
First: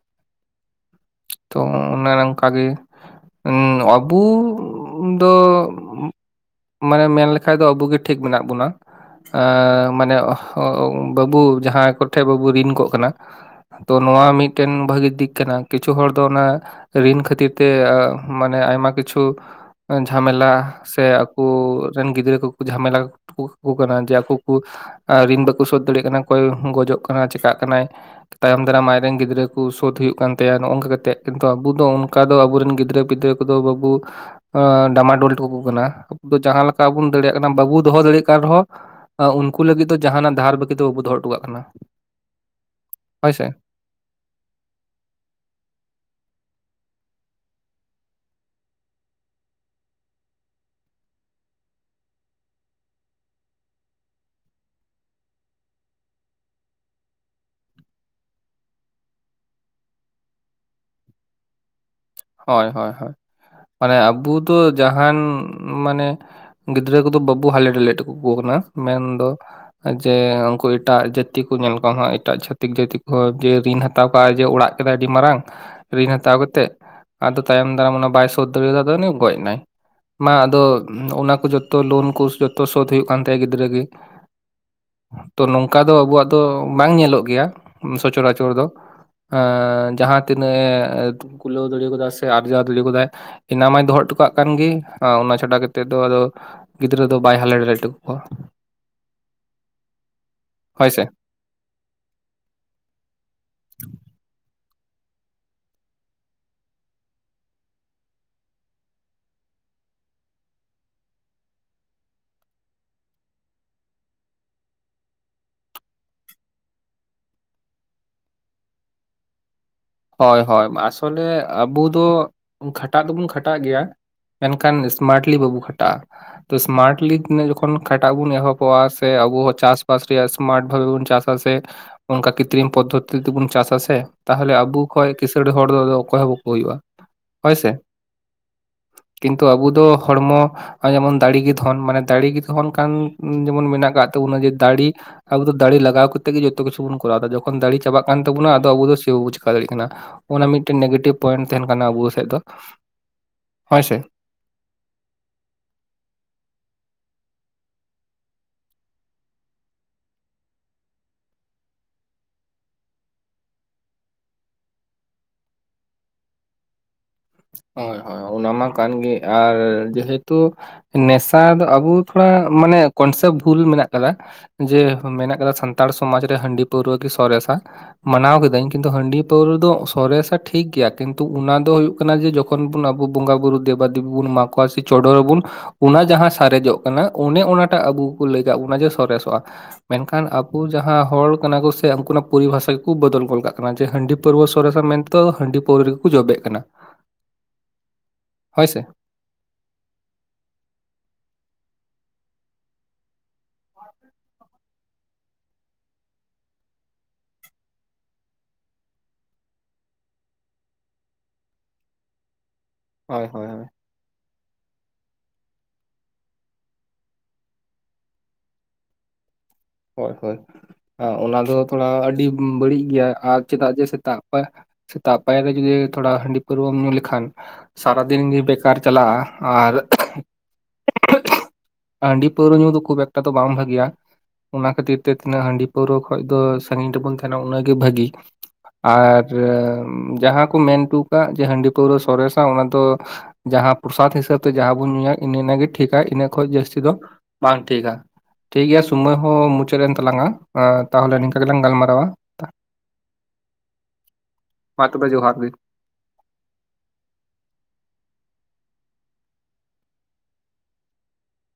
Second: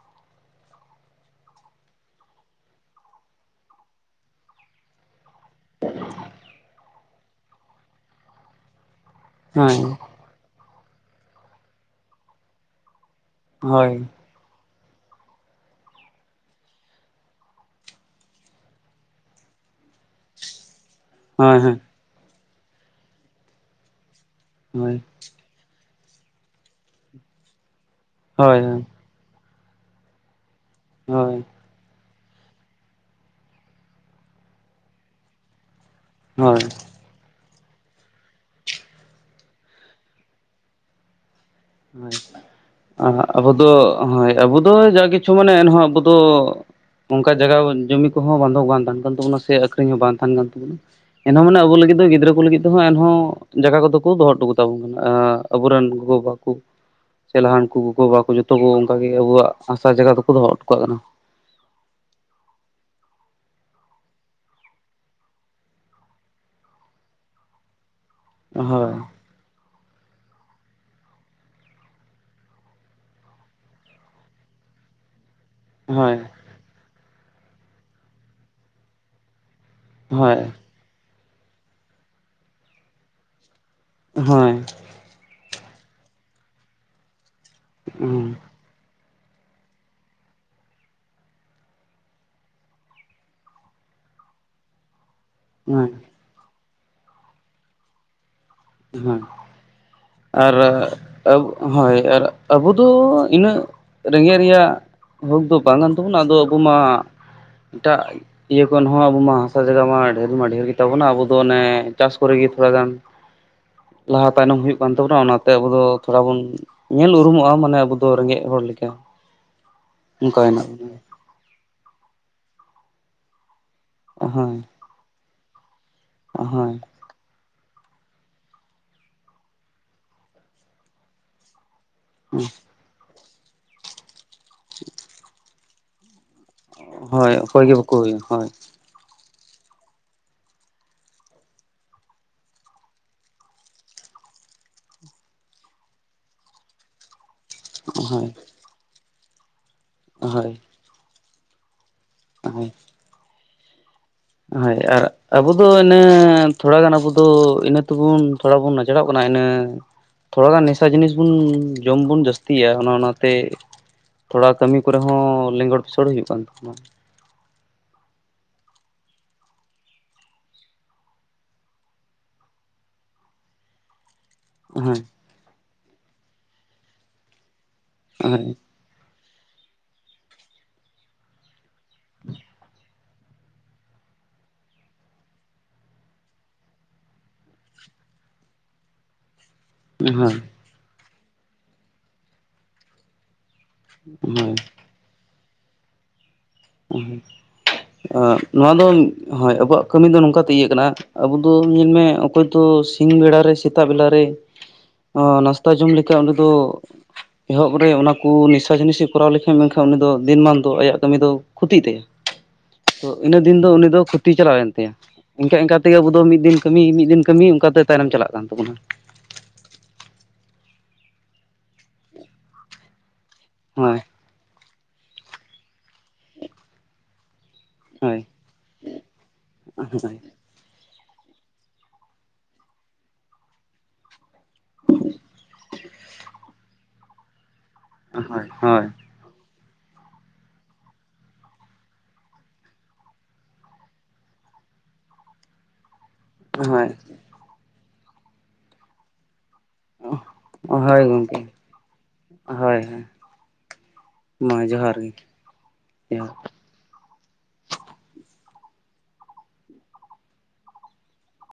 ᱛᱚ ᱚᱱᱮ ᱝᱠᱟᱜᱮ ᱟᱵᱩᱼᱼ ᱫᱚ ᱢᱟᱱᱮ ᱢᱮᱱ ᱞᱮᱠᱷᱟᱡ ᱫᱚ ᱟᱵᱚᱜ ᱜᱮ ᱴᱷᱤᱠ ᱢᱮᱱᱟᱜ ᱵᱚᱱᱟ᱾ ᱦᱳᱭ ᱢᱟᱱᱮ ᱵᱟᱹᱵᱩ ᱡᱟᱦᱟᱸᱭ ᱠᱚᱴᱷᱮᱜ ᱵᱟᱹᱵᱩ ᱨᱤᱱ ᱠᱚᱜ ᱠᱟᱱᱟ᱾ ᱛᱚ ᱦᱳᱭ ᱱᱚᱣᱟ ᱢᱤᱫᱴᱮᱱ ᱵᱷᱟᱹᱜᱤ ᱫᱤᱠ ᱠᱟᱱᱟ ᱟᱨᱠᱤ᱾ ᱠᱤᱪᱷᱩ ᱦᱚᱲ ᱫᱚ ᱚᱱᱟ ᱨᱤᱱ ᱠᱷᱟᱹᱛᱤᱨ ᱛᱮ ᱢᱟᱱᱮ ᱟᱭᱢᱟ ᱠᱤᱪᱷᱩ᱾ ᱡᱷᱟᱢᱮᱞᱟ ᱥᱮᱼᱼ ᱦᱳᱭ ᱦᱳᱭ ᱨᱮᱱ ᱜᱤᱫᱽᱨᱟᱹ ᱠᱚ ᱠᱚ ᱡᱷᱟᱢᱮᱞᱟ ᱠᱟᱠᱚ ᱠᱟᱱᱟ ᱡᱮ ᱟᱠᱚ ᱠᱚ ᱦᱳᱭ ᱨᱤᱱ ᱵᱟᱠᱚ ᱥᱳᱫᱷ ᱫᱟᱲᱮᱭᱟᱜ ᱠᱟᱱᱟ᱾ ᱚᱠᱚᱭ ᱜᱚᱡᱚᱜ ᱠᱟᱱᱟ ᱪᱮᱠᱟᱜ ᱠᱟᱱᱟᱭ ᱦᱳᱭ ᱛᱟᱭᱚᱢ ᱫᱟᱨᱟᱢ ᱟᱡᱨᱮᱱ ᱜᱤᱫᱽᱨᱟᱹ ᱠᱚ ᱥᱳᱫᱷ ᱦᱩᱭᱩᱜ ᱠᱟᱱ ᱛᱟᱭᱟ ᱱᱚᱜᱝ ᱠᱟ᱾ ᱛᱮᱜ ᱦᱳᱭ ᱠᱤᱱᱛᱩ ᱟᱵᱚ ᱫᱚ ᱚᱱᱠᱟ ᱫᱚ ᱟᱵᱚᱨᱮᱱ ᱜᱤᱫᱽᱨᱟᱹ ᱯᱤᱫᱽᱨᱟᱹ ᱠᱚᱫᱚ ᱵᱟᱵᱚ ᱰᱟᱢᱟ ᱰᱚᱞ ᱦᱚᱴᱚᱠᱚ ᱠᱟᱱᱟ᱾ ᱦᱳᱭ ᱡᱟᱦᱟᱸ ᱞᱮᱠᱟ ᱵᱩᱱ᱾ ᱫᱟᱲᱮᱭᱟᱜ ᱠᱟᱱᱟ ᱵᱟᱵᱚ ᱫᱚᱦᱚ ᱫᱟᱲᱮᱭᱟᱜ ᱠᱟᱱ ᱨᱮᱦᱚᱸ ᱩᱱᱠᱩ ᱞᱟᱹᱜᱤᱫ ᱫᱚ ᱡᱟᱦᱱᱟᱜ ᱫᱷᱟᱨ ᱵᱟᱹᱠᱤ ᱫᱚ ᱵᱟᱵᱚ ᱫᱚᱦᱚ ᱴᱚ ᱠᱟᱜ ᱠᱟᱱᱟ᱾ ᱦᱳᱭ ᱟᱵᱚ ᱫᱚ ᱦᱳᱭ ᱟᱵᱚ ᱫᱚ ᱡᱟ ᱠᱤᱪᱷᱩ ᱢᱟᱱᱮ ᱮᱱᱦᱚᱸ ᱟᱵᱚ ᱫᱚᱼᱼ ᱚᱝᱠᱟ ᱡᱟᱜᱟ ᱡᱩᱢᱤ ᱠᱚᱦᱚᱸ ᱵᱚᱱᱫᱷᱚᱠ ᱵᱟᱝ ᱛᱟᱦᱮᱱ ᱠᱟᱱ ᱛᱟᱵᱚᱱᱟ ᱥᱮ ᱟᱠᱷᱨᱤᱧ ᱦᱚᱸ ᱵᱟᱝ ᱛᱟᱦᱮᱱ ᱠᱟᱱ ᱛᱟᱵᱚᱱᱟᱼᱼ ᱮᱱᱦᱚᱸ ᱢᱟᱱᱮ ᱟᱵᱚ ᱞᱟᱹᱜᱤᱫ ᱫᱚ ᱜᱤᱫᱽᱨᱟᱹ ᱠᱚ ᱞᱟᱹᱜᱤᱫ ᱫᱚ ᱮᱱᱦᱚᱸ ᱡᱟᱜᱟ ᱠᱚᱫᱚ ᱠᱚ ᱫᱚᱦᱚ ᱴᱚ ᱠᱟᱛᱟ ᱵᱚᱱ ᱠᱟᱱᱟ᱾ ᱟᱵᱚᱨᱮᱱ ᱜᱚᱜᱚᱼᱵᱟ᱾ ᱪᱮᱞᱦᱟᱱ ᱠᱚ ᱜᱚᱜᱚᱵᱟᱵᱟ ᱡᱚᱛᱚ ᱠᱚ ᱚᱝᱠᱟ ᱜᱮ ᱟᱵᱚᱣᱟᱜ ᱦᱟᱥᱟ ᱡᱟᱜᱟ ᱫᱚᱠᱚ ᱫᱚᱦᱚ ᱴᱚ ᱠᱟᱜ ᱠᱟᱱᱟ᱾ ᱦᱳᱭ ᱦᱳᱭ ᱦᱳᱭ ᱢᱟᱱᱮ ᱟᱵᱚ ᱫᱚ ᱡᱟᱦᱟᱱ ᱢᱟᱱᱮ, ᱜᱤᱫᱽᱨᱟᱹ ᱠᱚᱫᱚ ᱵᱟᱵᱚ ᱦᱟᱞᱮ ᱰᱟᱞᱮ ᱴᱚ᱾ [inaudible] ᱠᱟᱱᱟ ᱦᱳᱭ ᱢᱮᱱᱫᱚ ᱡᱮ ᱩᱠᱩ ᱮᱴᱟᱜ ᱡᱟᱹᱛᱤ ᱠᱚ ᱧᱮᱞ ᱠᱚᱢ ᱦᱟᱜ ᱮᱴᱟᱜ ᱪᱷᱟᱟᱹᱛᱤᱠ ᱡᱟᱹᱛᱤ ᱠᱚᱦᱚᱸ ᱡᱮ ᱫᱤᱱ ᱦᱟ᱾ ᱦᱟᱛᱟᱣ ᱠᱟᱜᱟᱭ ᱡᱮ ᱚᱲᱟᱜ ᱠᱮᱫᱟᱭ ᱟᱹᱰᱤ ᱢᱟᱨᱟᱝ ᱨᱤᱱ ᱦᱳᱭ ᱦᱟᱛᱟᱣ ᱠᱟᱛᱮᱫ᱾ ᱟᱫᱚ ᱛᱟᱭᱚᱢ ᱫᱟᱨᱟᱢ ᱚᱱᱟ ᱵᱟᱭ ᱥᱳᱛᱫᱟᱬᱮᱫᱟ ᱩᱱᱤ ᱜᱚᱡ ᱱᱟᱭ, ᱢᱟ ᱦᱳᱭ ᱟᱫᱚ ᱚᱱᱟ ᱠᱚ ᱡᱚ᱾ ᱛᱚ ᱞᱳᱱ ᱠᱚ ᱡᱚᱛᱚ ᱥᱳᱫ ᱦᱩᱭᱩᱜᱳ ᱠᱟᱱ ᱛᱟᱭᱟ ᱜᱤᱫᱽᱨᱟᱹ ᱜᱮ᱾ ᱦᱳᱭ ᱛᱚ ᱱᱚᱝᱠᱟ ᱫᱚ ᱟᱵᱚᱣᱟᱜ ᱫᱚ ᱵᱟᱝ ᱧᱮᱞᱚᱜ ᱜᱮᱭᱟ ᱥᱚᱪᱚᱨᱟᱪᱚᱨ ᱫᱚ᱾ ᱮᱻ ᱡᱟᱦᱟᱸ ᱛᱤᱱᱟᱹᱜ ᱮ ᱠᱩᱞᱟᱹᱣ ᱫᱟᱲᱮ ᱠᱟᱫᱟ᱾ ᱥᱮ ᱟᱨᱡᱟᱣ ᱫᱟᱲᱮ ᱠᱟᱫᱟᱭ ᱮᱱᱟ ᱢᱟᱭ ᱫᱚᱦᱚ ᱦᱚᱴᱚ ᱠᱟᱜ ᱠᱟᱱ ᱜᱮ ᱚᱱᱟ ᱪᱷᱟᱰᱟ ᱠᱟᱛᱮᱜ ᱦᱳᱭ ᱫᱚ ᱟᱫᱚ᱾ ᱜᱤᱫᱽᱨᱟᱹ ᱫᱚ ᱵᱟᱭ ᱦᱟᱞᱮᱰᱟᱞᱮ ᱦᱚᱴᱚ ᱠᱟᱠᱣᱟ᱾ ᱦᱮᱸ ᱟᱨ ᱦᱳᱭ ᱥᱮ ᱟᱵᱩ ᱦᱳᱭ ᱟᱨ ᱟᱵᱚ ᱫᱚ ᱤᱱᱟᱹᱜ ᱨᱮᱸᱜᱮᱡ ᱨᱮᱭᱟᱜ᱾ ᱦᱚᱠ ᱫᱚ ᱵᱟᱝ ᱠᱟᱱ ᱛᱟᱵᱚᱱᱟ ᱟᱫᱚ ᱟᱵᱚ ᱢᱟ ᱮᱴᱟᱜ᱾ ᱤᱭᱟᱹ ᱠᱷᱚᱱ ᱦᱚᱸ ᱟᱵᱚ ᱢᱟ ᱦᱟᱥᱟ ᱡᱟᱭᱜᱟ ᱢᱟ ᱰᱷᱮᱨ ᱢᱟ ᱰᱷᱮᱨ ᱜᱮᱛᱟᱵᱚᱱᱟ ᱟᱵᱚ ᱫᱚ ᱚᱱᱮ ᱪᱟᱥ ᱠᱚᱨᱮᱜᱮ ᱛᱷᱚᱲᱟ ᱜᱟᱱ᱾ ᱞᱟᱦᱟ ᱛᱟᱭᱱᱚᱢ ᱦᱩᱭᱩᱜ ᱠᱟᱱ ᱛᱟᱵᱚᱱᱟ ᱚᱱᱟᱛᱮ ᱟᱵᱚ ᱫᱚ ᱛᱷᱚᱲᱟ ᱵᱚᱱ᱾ ᱧᱮᱞ ᱩᱨᱩᱢᱚᱜᱼᱟ ᱢᱟᱱᱮ ᱟᱵᱚ ᱫᱚ ᱨᱮᱸᱜᱮᱡ ᱦᱚᱲ ᱞᱮᱠᱟ᱾ [unintelligible] ᱚᱱᱠᱟ ᱦᱳᱭ ᱦᱳᱭ ᱦᱮᱱᱟᱜ ᱵᱚᱱᱟ ᱟᱥᱚᱞᱮ ᱟᱵᱚ ᱫᱚ ᱠᱷᱟᱴᱟᱜ ᱫᱚᱵᱚᱱ ᱠᱷᱟᱴᱟᱜ ᱜᱮᱭᱟ ᱦᱳᱭ ᱢᱮᱱᱠᱷᱟᱱ᱾ ᱢᱟᱴᱞᱤ ᱵᱵᱩ ᱠᱷᱴᱟ ᱦᱳᱭ ᱮᱥᱢᱟᱴᱞᱤ ᱛᱤᱱᱟᱜ ᱡᱚ᱾ ᱚᱠᱷᱚᱱ ᱠᱷᱟᱴᱟᱜ ᱵᱚᱱ ᱮᱦᱚᱵᱚᱜᱼᱟ ᱥᱮ ᱟᱵᱚ ᱦᱚᱸ ᱪᱟᱥᱵᱟᱥ ᱨᱮᱭᱟᱜ ᱮᱥᱢᱟᱴ ᱵᱷᱟᱵᱮ ᱵᱚᱱ ᱪᱟᱥᱟ ᱵᱟ-ᱟ ᱥᱮ᱾ ᱚᱱᱠᱟ ᱦᱩᱸ ᱠᱛᱨᱤᱤᱢ ᱯᱚᱫᱽᱫᱚᱛᱤ ᱛᱮᱵᱚᱱ ᱪᱟᱥᱟ ᱟᱥᱮ ᱛᱟᱦᱚᱞᱮ ᱟᱵᱚ ᱠᱷᱚᱡ ᱠᱤᱸᱥᱟᱹᱲ ᱦᱚᱲ ᱫᱚ ᱟᱠᱚᱭ ᱦᱚᱸᱵᱚ᱾ ᱦᱩᱭᱩᱜᱼᱟ ᱦᱳᱭ ᱚᱠᱚᱭ ᱦᱳᱭᱥᱮ ᱜᱮ ᱵᱟᱠᱚ ᱦᱩᱭᱩᱜᱼᱟ ᱦᱳᱭ ᱠᱤᱱᱛᱩ ᱟᱵᱚ ᱫᱚ ᱦᱚᱲᱢᱚ᱾ ᱱᱚᱚᱭ ᱡᱮᱢᱚᱱ ᱫᱟᱲᱮᱜᱮ ᱫᱷᱚᱱ ᱢᱟᱱᱮ ᱫᱟᱲᱮᱜᱮ ᱫᱷᱚᱱ ᱠᱟᱱ ᱡᱮᱢᱚᱱ ᱢᱮᱱᱟᱜ ᱠᱟᱜ ᱛᱟᱵᱚᱱᱟ ᱡᱮ ᱫᱟᱲᱤ᱾ ᱟᱵᱚ ᱫᱚ ᱫᱟᱲᱮ ᱞᱟᱜᱟᱣ ᱠᱟᱛᱮᱜ ᱜᱮ ᱡᱚᱛᱚ ᱠᱤᱪᱩ ᱵᱚᱱ ᱠᱚᱨᱟᱣ ᱫᱟ ᱡᱚᱠᱷᱚᱱ ᱾ ᱠᱷᱚᱱ ᱫᱟᱲᱮ ᱪᱟᱵᱟᱜ ᱠᱟᱱ ᱦᱳᱭ ᱛᱟᱵᱚᱱᱟ ᱟᱫᱚ ᱟᱵᱚ ᱥᱮ ᱵᱟᱵ ᱪᱤᱠᱟ ᱫᱟᱲᱮᱭᱟᱜ ᱠᱟᱱᱟ, ᱚᱱᱟ ᱦᱳᱭ ᱢᱤᱫᱴᱮᱱ ᱱᱮᱜᱮᱴᱤᱵᱷ ᱯᱚᱭᱮᱱᱴ ᱛᱟᱦᱮᱱ ᱠᱟᱱᱟ ᱟᱵᱚ᱾ ᱦᱮ ᱫᱚ ᱦᱳᱭ ᱦᱳᱭ ᱥᱮ ᱦᱳᱭ ᱟᱨ ᱟᱵᱚ ᱫᱚ ᱤᱱᱟᱹ ᱛᱷᱚᱲᱟ ᱜᱟᱱ ᱟᱵᱚ ᱫᱚ ᱤᱱᱟᱹ ᱛᱮᱵᱚᱱ᱾ ᱛᱷᱚᱲᱟ ᱵᱚᱱ ᱱᱟᱪᱲᱚᱜ ᱠᱟᱱᱟ ᱤᱱᱟᱹ᱾ ᱛᱷᱚᱲᱟᱟ ᱜᱟᱱ ᱱᱮᱥᱟ ᱡᱤᱱᱤᱥ ᱵᱚᱱ ᱡᱚᱢ ᱵᱚᱱ ᱡᱟᱹᱥᱛᱤᱭᱟ ᱚᱱᱟ ᱚᱱᱟᱛᱮ᱾ ᱛᱷᱚᱲᱟ ᱠᱟᱹᱢᱤ ᱠᱚᱨᱮ ᱦᱚᱸ ᱚᱸ ᱞᱮᱸᱜᱚᱰ ᱯᱮᱥᱚᱲ ᱦᱩᱭᱩᱜ ᱠᱟᱱ ᱛᱟᱵᱚᱱᱟ᱾ ᱦᱳᱭ ᱦᱳᱭ ᱚᱱᱟ ᱢᱟ ᱠᱟᱱᱜᱮ ᱟᱨ ᱡᱮᱦᱮᱛᱩ᱾ ᱱᱮᱥᱟ ᱫᱚ ᱟᱵᱚ ᱛᱷᱚᱲᱟ ᱢᱟᱱᱮ ᱠᱚᱱᱥᱮᱯᱵ ᱵᱷᱩᱞ ᱢᱮᱱᱟᱜ ᱠᱟᱫᱟ? ᱡᱮ ᱦᱮᱸ ᱢᱮᱱᱟᱜ ᱠᱟᱫᱟ ᱥᱟᱱᱛᱟᱲ ᱥᱚᱢᱟᱡ ᱨᱮ ᱦᱟᱺᱰᱤ ᱯᱟᱹᱣᱨᱟᱹ ᱜᱮ ᱥᱚᱨᱮᱥᱟ ᱢᱟᱱᱟᱣ ᱦᱳᱭ ᱠᱤᱫᱟᱹᱧ᱾ ᱠᱤᱱᱛᱩ ᱦᱟᱸᱹᱰᱤ ᱯᱟᱹᱣᱨᱟᱹ ᱫᱚ ᱥᱚᱨᱮᱥᱟ ᱴᱷᱤᱠ ᱜᱮᱭᱟ ᱠᱤᱱᱛᱩ ᱚᱱᱟ ᱫᱚ᱾ ᱠᱟᱱᱟ ᱡᱮ ᱡᱚᱠᱷᱚᱱ ᱵᱚᱱ ᱟᱵᱚ ᱵᱚᱸᱜᱟ ᱵᱩᱨᱩ ᱫᱮᱵᱟ ᱫᱮᱵᱤ ᱵᱚᱱ ᱢᱟᱠᱚᱣᱟ ᱥᱮ ᱪᱚᱰᱚᱨ ᱟᱵᱚᱱ᱾ ᱚᱱᱟ ᱡᱟᱸᱦᱟ ᱥᱟᱨᱮᱡᱚᱜ ᱠᱟᱱᱟ ᱚᱱᱮ ᱚᱱᱟᱴᱟᱜ ᱟᱵᱚ ᱠᱚ ᱞᱟᱹᱭ ᱠᱟᱫᱵᱚᱱᱟ ᱡᱮ ᱥᱚᱨᱮᱥᱚᱜᱼᱟ᱾ ᱢᱮᱱᱠᱷᱟᱱ ᱟᱵᱚ ᱡᱟᱸᱦᱟ ᱦᱚᱲ ᱠᱟᱱᱟ ᱠᱚ ᱥᱮ ᱩᱱᱠᱩᱱᱟᱜ ᱯᱚᱨᱤᱵᱷᱟᱥᱟ ᱜᱮᱠᱚ ᱵᱚᱫᱚᱞ ᱜᱚᱞ ᱠᱟᱟᱜ᱾ ᱠᱟᱱᱟ ᱡᱮ ᱦᱟᱸᱹᱰᱤ ᱯᱟᱨᱹᱣᱟᱹ ᱦᱳᱭ ᱥᱚᱨᱮᱥᱟ ᱢᱮᱱᱛᱮᱫᱚ ᱦᱟᱸᱹᱰᱤ ᱯᱟᱹᱣᱨᱟᱹᱜᱮᱠᱚ ᱡᱚᱵᱮ ᱠᱟᱱᱟ᱾ ᱦᱳᱭ ᱱᱚᱣᱟ ᱥᱮ ᱫᱚ ᱦᱳᱭ ᱟᱵᱚᱣᱟᱜ ᱠᱟᱹᱢᱤ ᱫᱚ ᱱᱚᱝ ᱠᱟᱛᱮ ᱤᱭᱟᱹ ᱠᱟᱱᱟ᱾ ᱟᱵᱚ ᱫᱚ ᱧᱮᱞᱢᱮ ᱚᱠᱚᱭ ᱫᱚ ᱥᱤᱧ ᱵᱮᱲᱟᱨᱮ ᱥᱮᱛᱟᱜ ᱵᱮᱞᱟᱨᱮ᱾ ᱱᱟᱥᱛᱟ ᱡᱚᱢ ᱞᱮᱠᱟ ᱚᱸᱰᱮ ᱫᱚ᱾ ᱮᱦᱚᱵ ᱨᱮ ᱚᱱᱟ ᱠᱚ ᱱᱮᱥᱟ ᱡᱤᱱᱤᱥᱮ ᱠᱚᱨᱟᱣ ᱞᱮᱠᱷᱟᱱ ᱢᱮᱱᱠᱷᱟᱱ ᱩᱱᱤ ᱫᱚ ᱫᱤᱱ ᱢᱟᱱ ᱫᱚ ᱟᱭᱟᱜ ᱠᱟᱹᱢᱤ ᱫᱚ᱾ ᱠᱷᱚᱛᱤᱭᱜ ᱛᱟᱭᱟ ᱛᱚ ᱦᱳᱭ ᱤᱱᱟᱹ ᱦᱳᱭ ᱫᱤᱱ ᱦᱳᱭ ᱫᱚ ᱩᱱᱤ ᱫᱚ ᱾ ᱛᱤ ᱪᱟᱞᱟᱣᱮᱱ ᱛᱟᱭᱟ ᱤᱝᱠᱟ ᱤᱝᱠᱟ ᱛᱮᱜᱮ ᱟᱵᱚ ᱢᱤᱫ ᱫᱤᱱ ᱠᱟᱹᱢᱤ ᱢᱤᱫ ᱫᱤᱱ ᱠᱟᱹᱢᱤ ᱚᱱᱠᱟᱛᱮ ᱛᱟᱭᱱᱚᱢ ᱪᱟᱞᱟᱜ ᱠᱟᱱ ᱛᱟᱵᱚᱱᱟ᱾ ᱦᱚᱭ ᱦᱳᱭ ᱚᱱᱟ ᱫᱚ ᱛᱷᱚᱲᱟ ᱟᱹᱰᱤ ᱵᱟᱹᱲᱤᱡ ᱜᱮᱭᱟ ᱟᱨ ᱪᱮᱫᱟᱜ ᱡᱮ ᱦᱳᱭ ᱥᱮᱛᱟᱜ ᱯᱟᱼᱼ ᱥᱮᱛᱟᱜ ᱯᱟᱭᱟᱨ ᱨᱮ ᱡᱩᱫᱤ ᱛᱷᱚᱲᱟ ᱦᱟᱺᱰᱤ ᱯᱟᱹᱨᱟᱹᱣᱨᱟᱹᱢ ᱧᱩ ᱞᱮᱠᱷᱟᱱ᱾ ᱥᱟᱨᱟᱫᱤᱱ ᱦᱳᱭ ᱜᱮ ᱵᱮᱠᱟᱨ ᱪᱟᱞᱟᱜᱼᱟ ᱟᱨ᱾ ᱦᱳᱭ ᱦᱟᱺᱰᱤ ᱯᱟᱹᱣᱨᱟᱹ ᱧᱩ ᱫᱚ ᱠᱷᱩᱵ ᱮᱠᱴᱟ ᱫᱚ ᱵᱟᱝ ᱵᱷᱟᱜᱮᱭᱟ ᱚᱱᱟ ᱠᱷᱟᱹᱛᱤᱨ ᱛᱮ ᱛᱤᱱᱟᱹᱜ ᱦᱟᱺᱰᱤ ᱯᱟᱹᱣᱨᱟᱹ ᱠᱷᱚᱢᱫᱚ ᱥᱟᱺᱟᱹᱜᱤᱧ ᱨᱮᱵᱚᱱ ᱛᱟᱦᱮᱱᱟ ᱩᱱᱟᱹᱜ ᱜᱮ ᱵᱷᱟᱹᱜᱤ ᱦᱳᱭ ᱦᱳᱭ ᱟᱨ ᱡᱟᱦᱟᱸ ᱠᱩ ᱢᱮᱱᱴᱩᱣ ᱠᱟᱜ ᱡᱮ ᱦᱟᱺᱰᱤ ᱯᱟᱹᱣᱨᱟᱹ ᱥᱚᱨᱮᱥᱟ ᱚᱱᱟ ᱫᱚ ᱡᱟᱦᱟᱸ ᱯᱨᱚᱥᱟᱫᱽ ᱦᱤᱥᱟᱹᱵ ᱛᱮ ᱡᱟᱦᱟᱸ ᱵᱚᱱ ᱧᱩᱭᱟ ᱮᱱᱮ ᱤᱱᱟᱹ ᱜᱮ ᱴᱷᱤᱠᱟ ᱤᱱᱟᱹ ᱠᱷᱚᱡ ᱡᱟᱹᱥᱛᱤ ᱫᱚ ᱵᱟᱝ ᱴᱷᱤᱠᱟ ᱴᱷᱤᱠ ᱜᱮᱭᱟ ᱥᱩᱢᱚᱭ ᱦᱚᱸ ᱢᱩᱪᱟ ᱮᱱ ᱦᱳᱭ ᱛᱟᱞᱟᱝᱟ ᱦᱳᱭ ᱛᱟᱦᱚᱞᱮ ᱱᱤᱝᱠᱟ ᱜᱚᱢᱠᱮ ᱜᱮᱞᱟᱝ ᱜᱟᱞᱢᱟᱨᱟᱣᱟ᱾ ᱦᱳᱭ ᱦᱳᱭ ᱢᱟ ᱡᱚᱦᱟᱨ ᱜᱮ ᱡᱚᱦᱟᱨ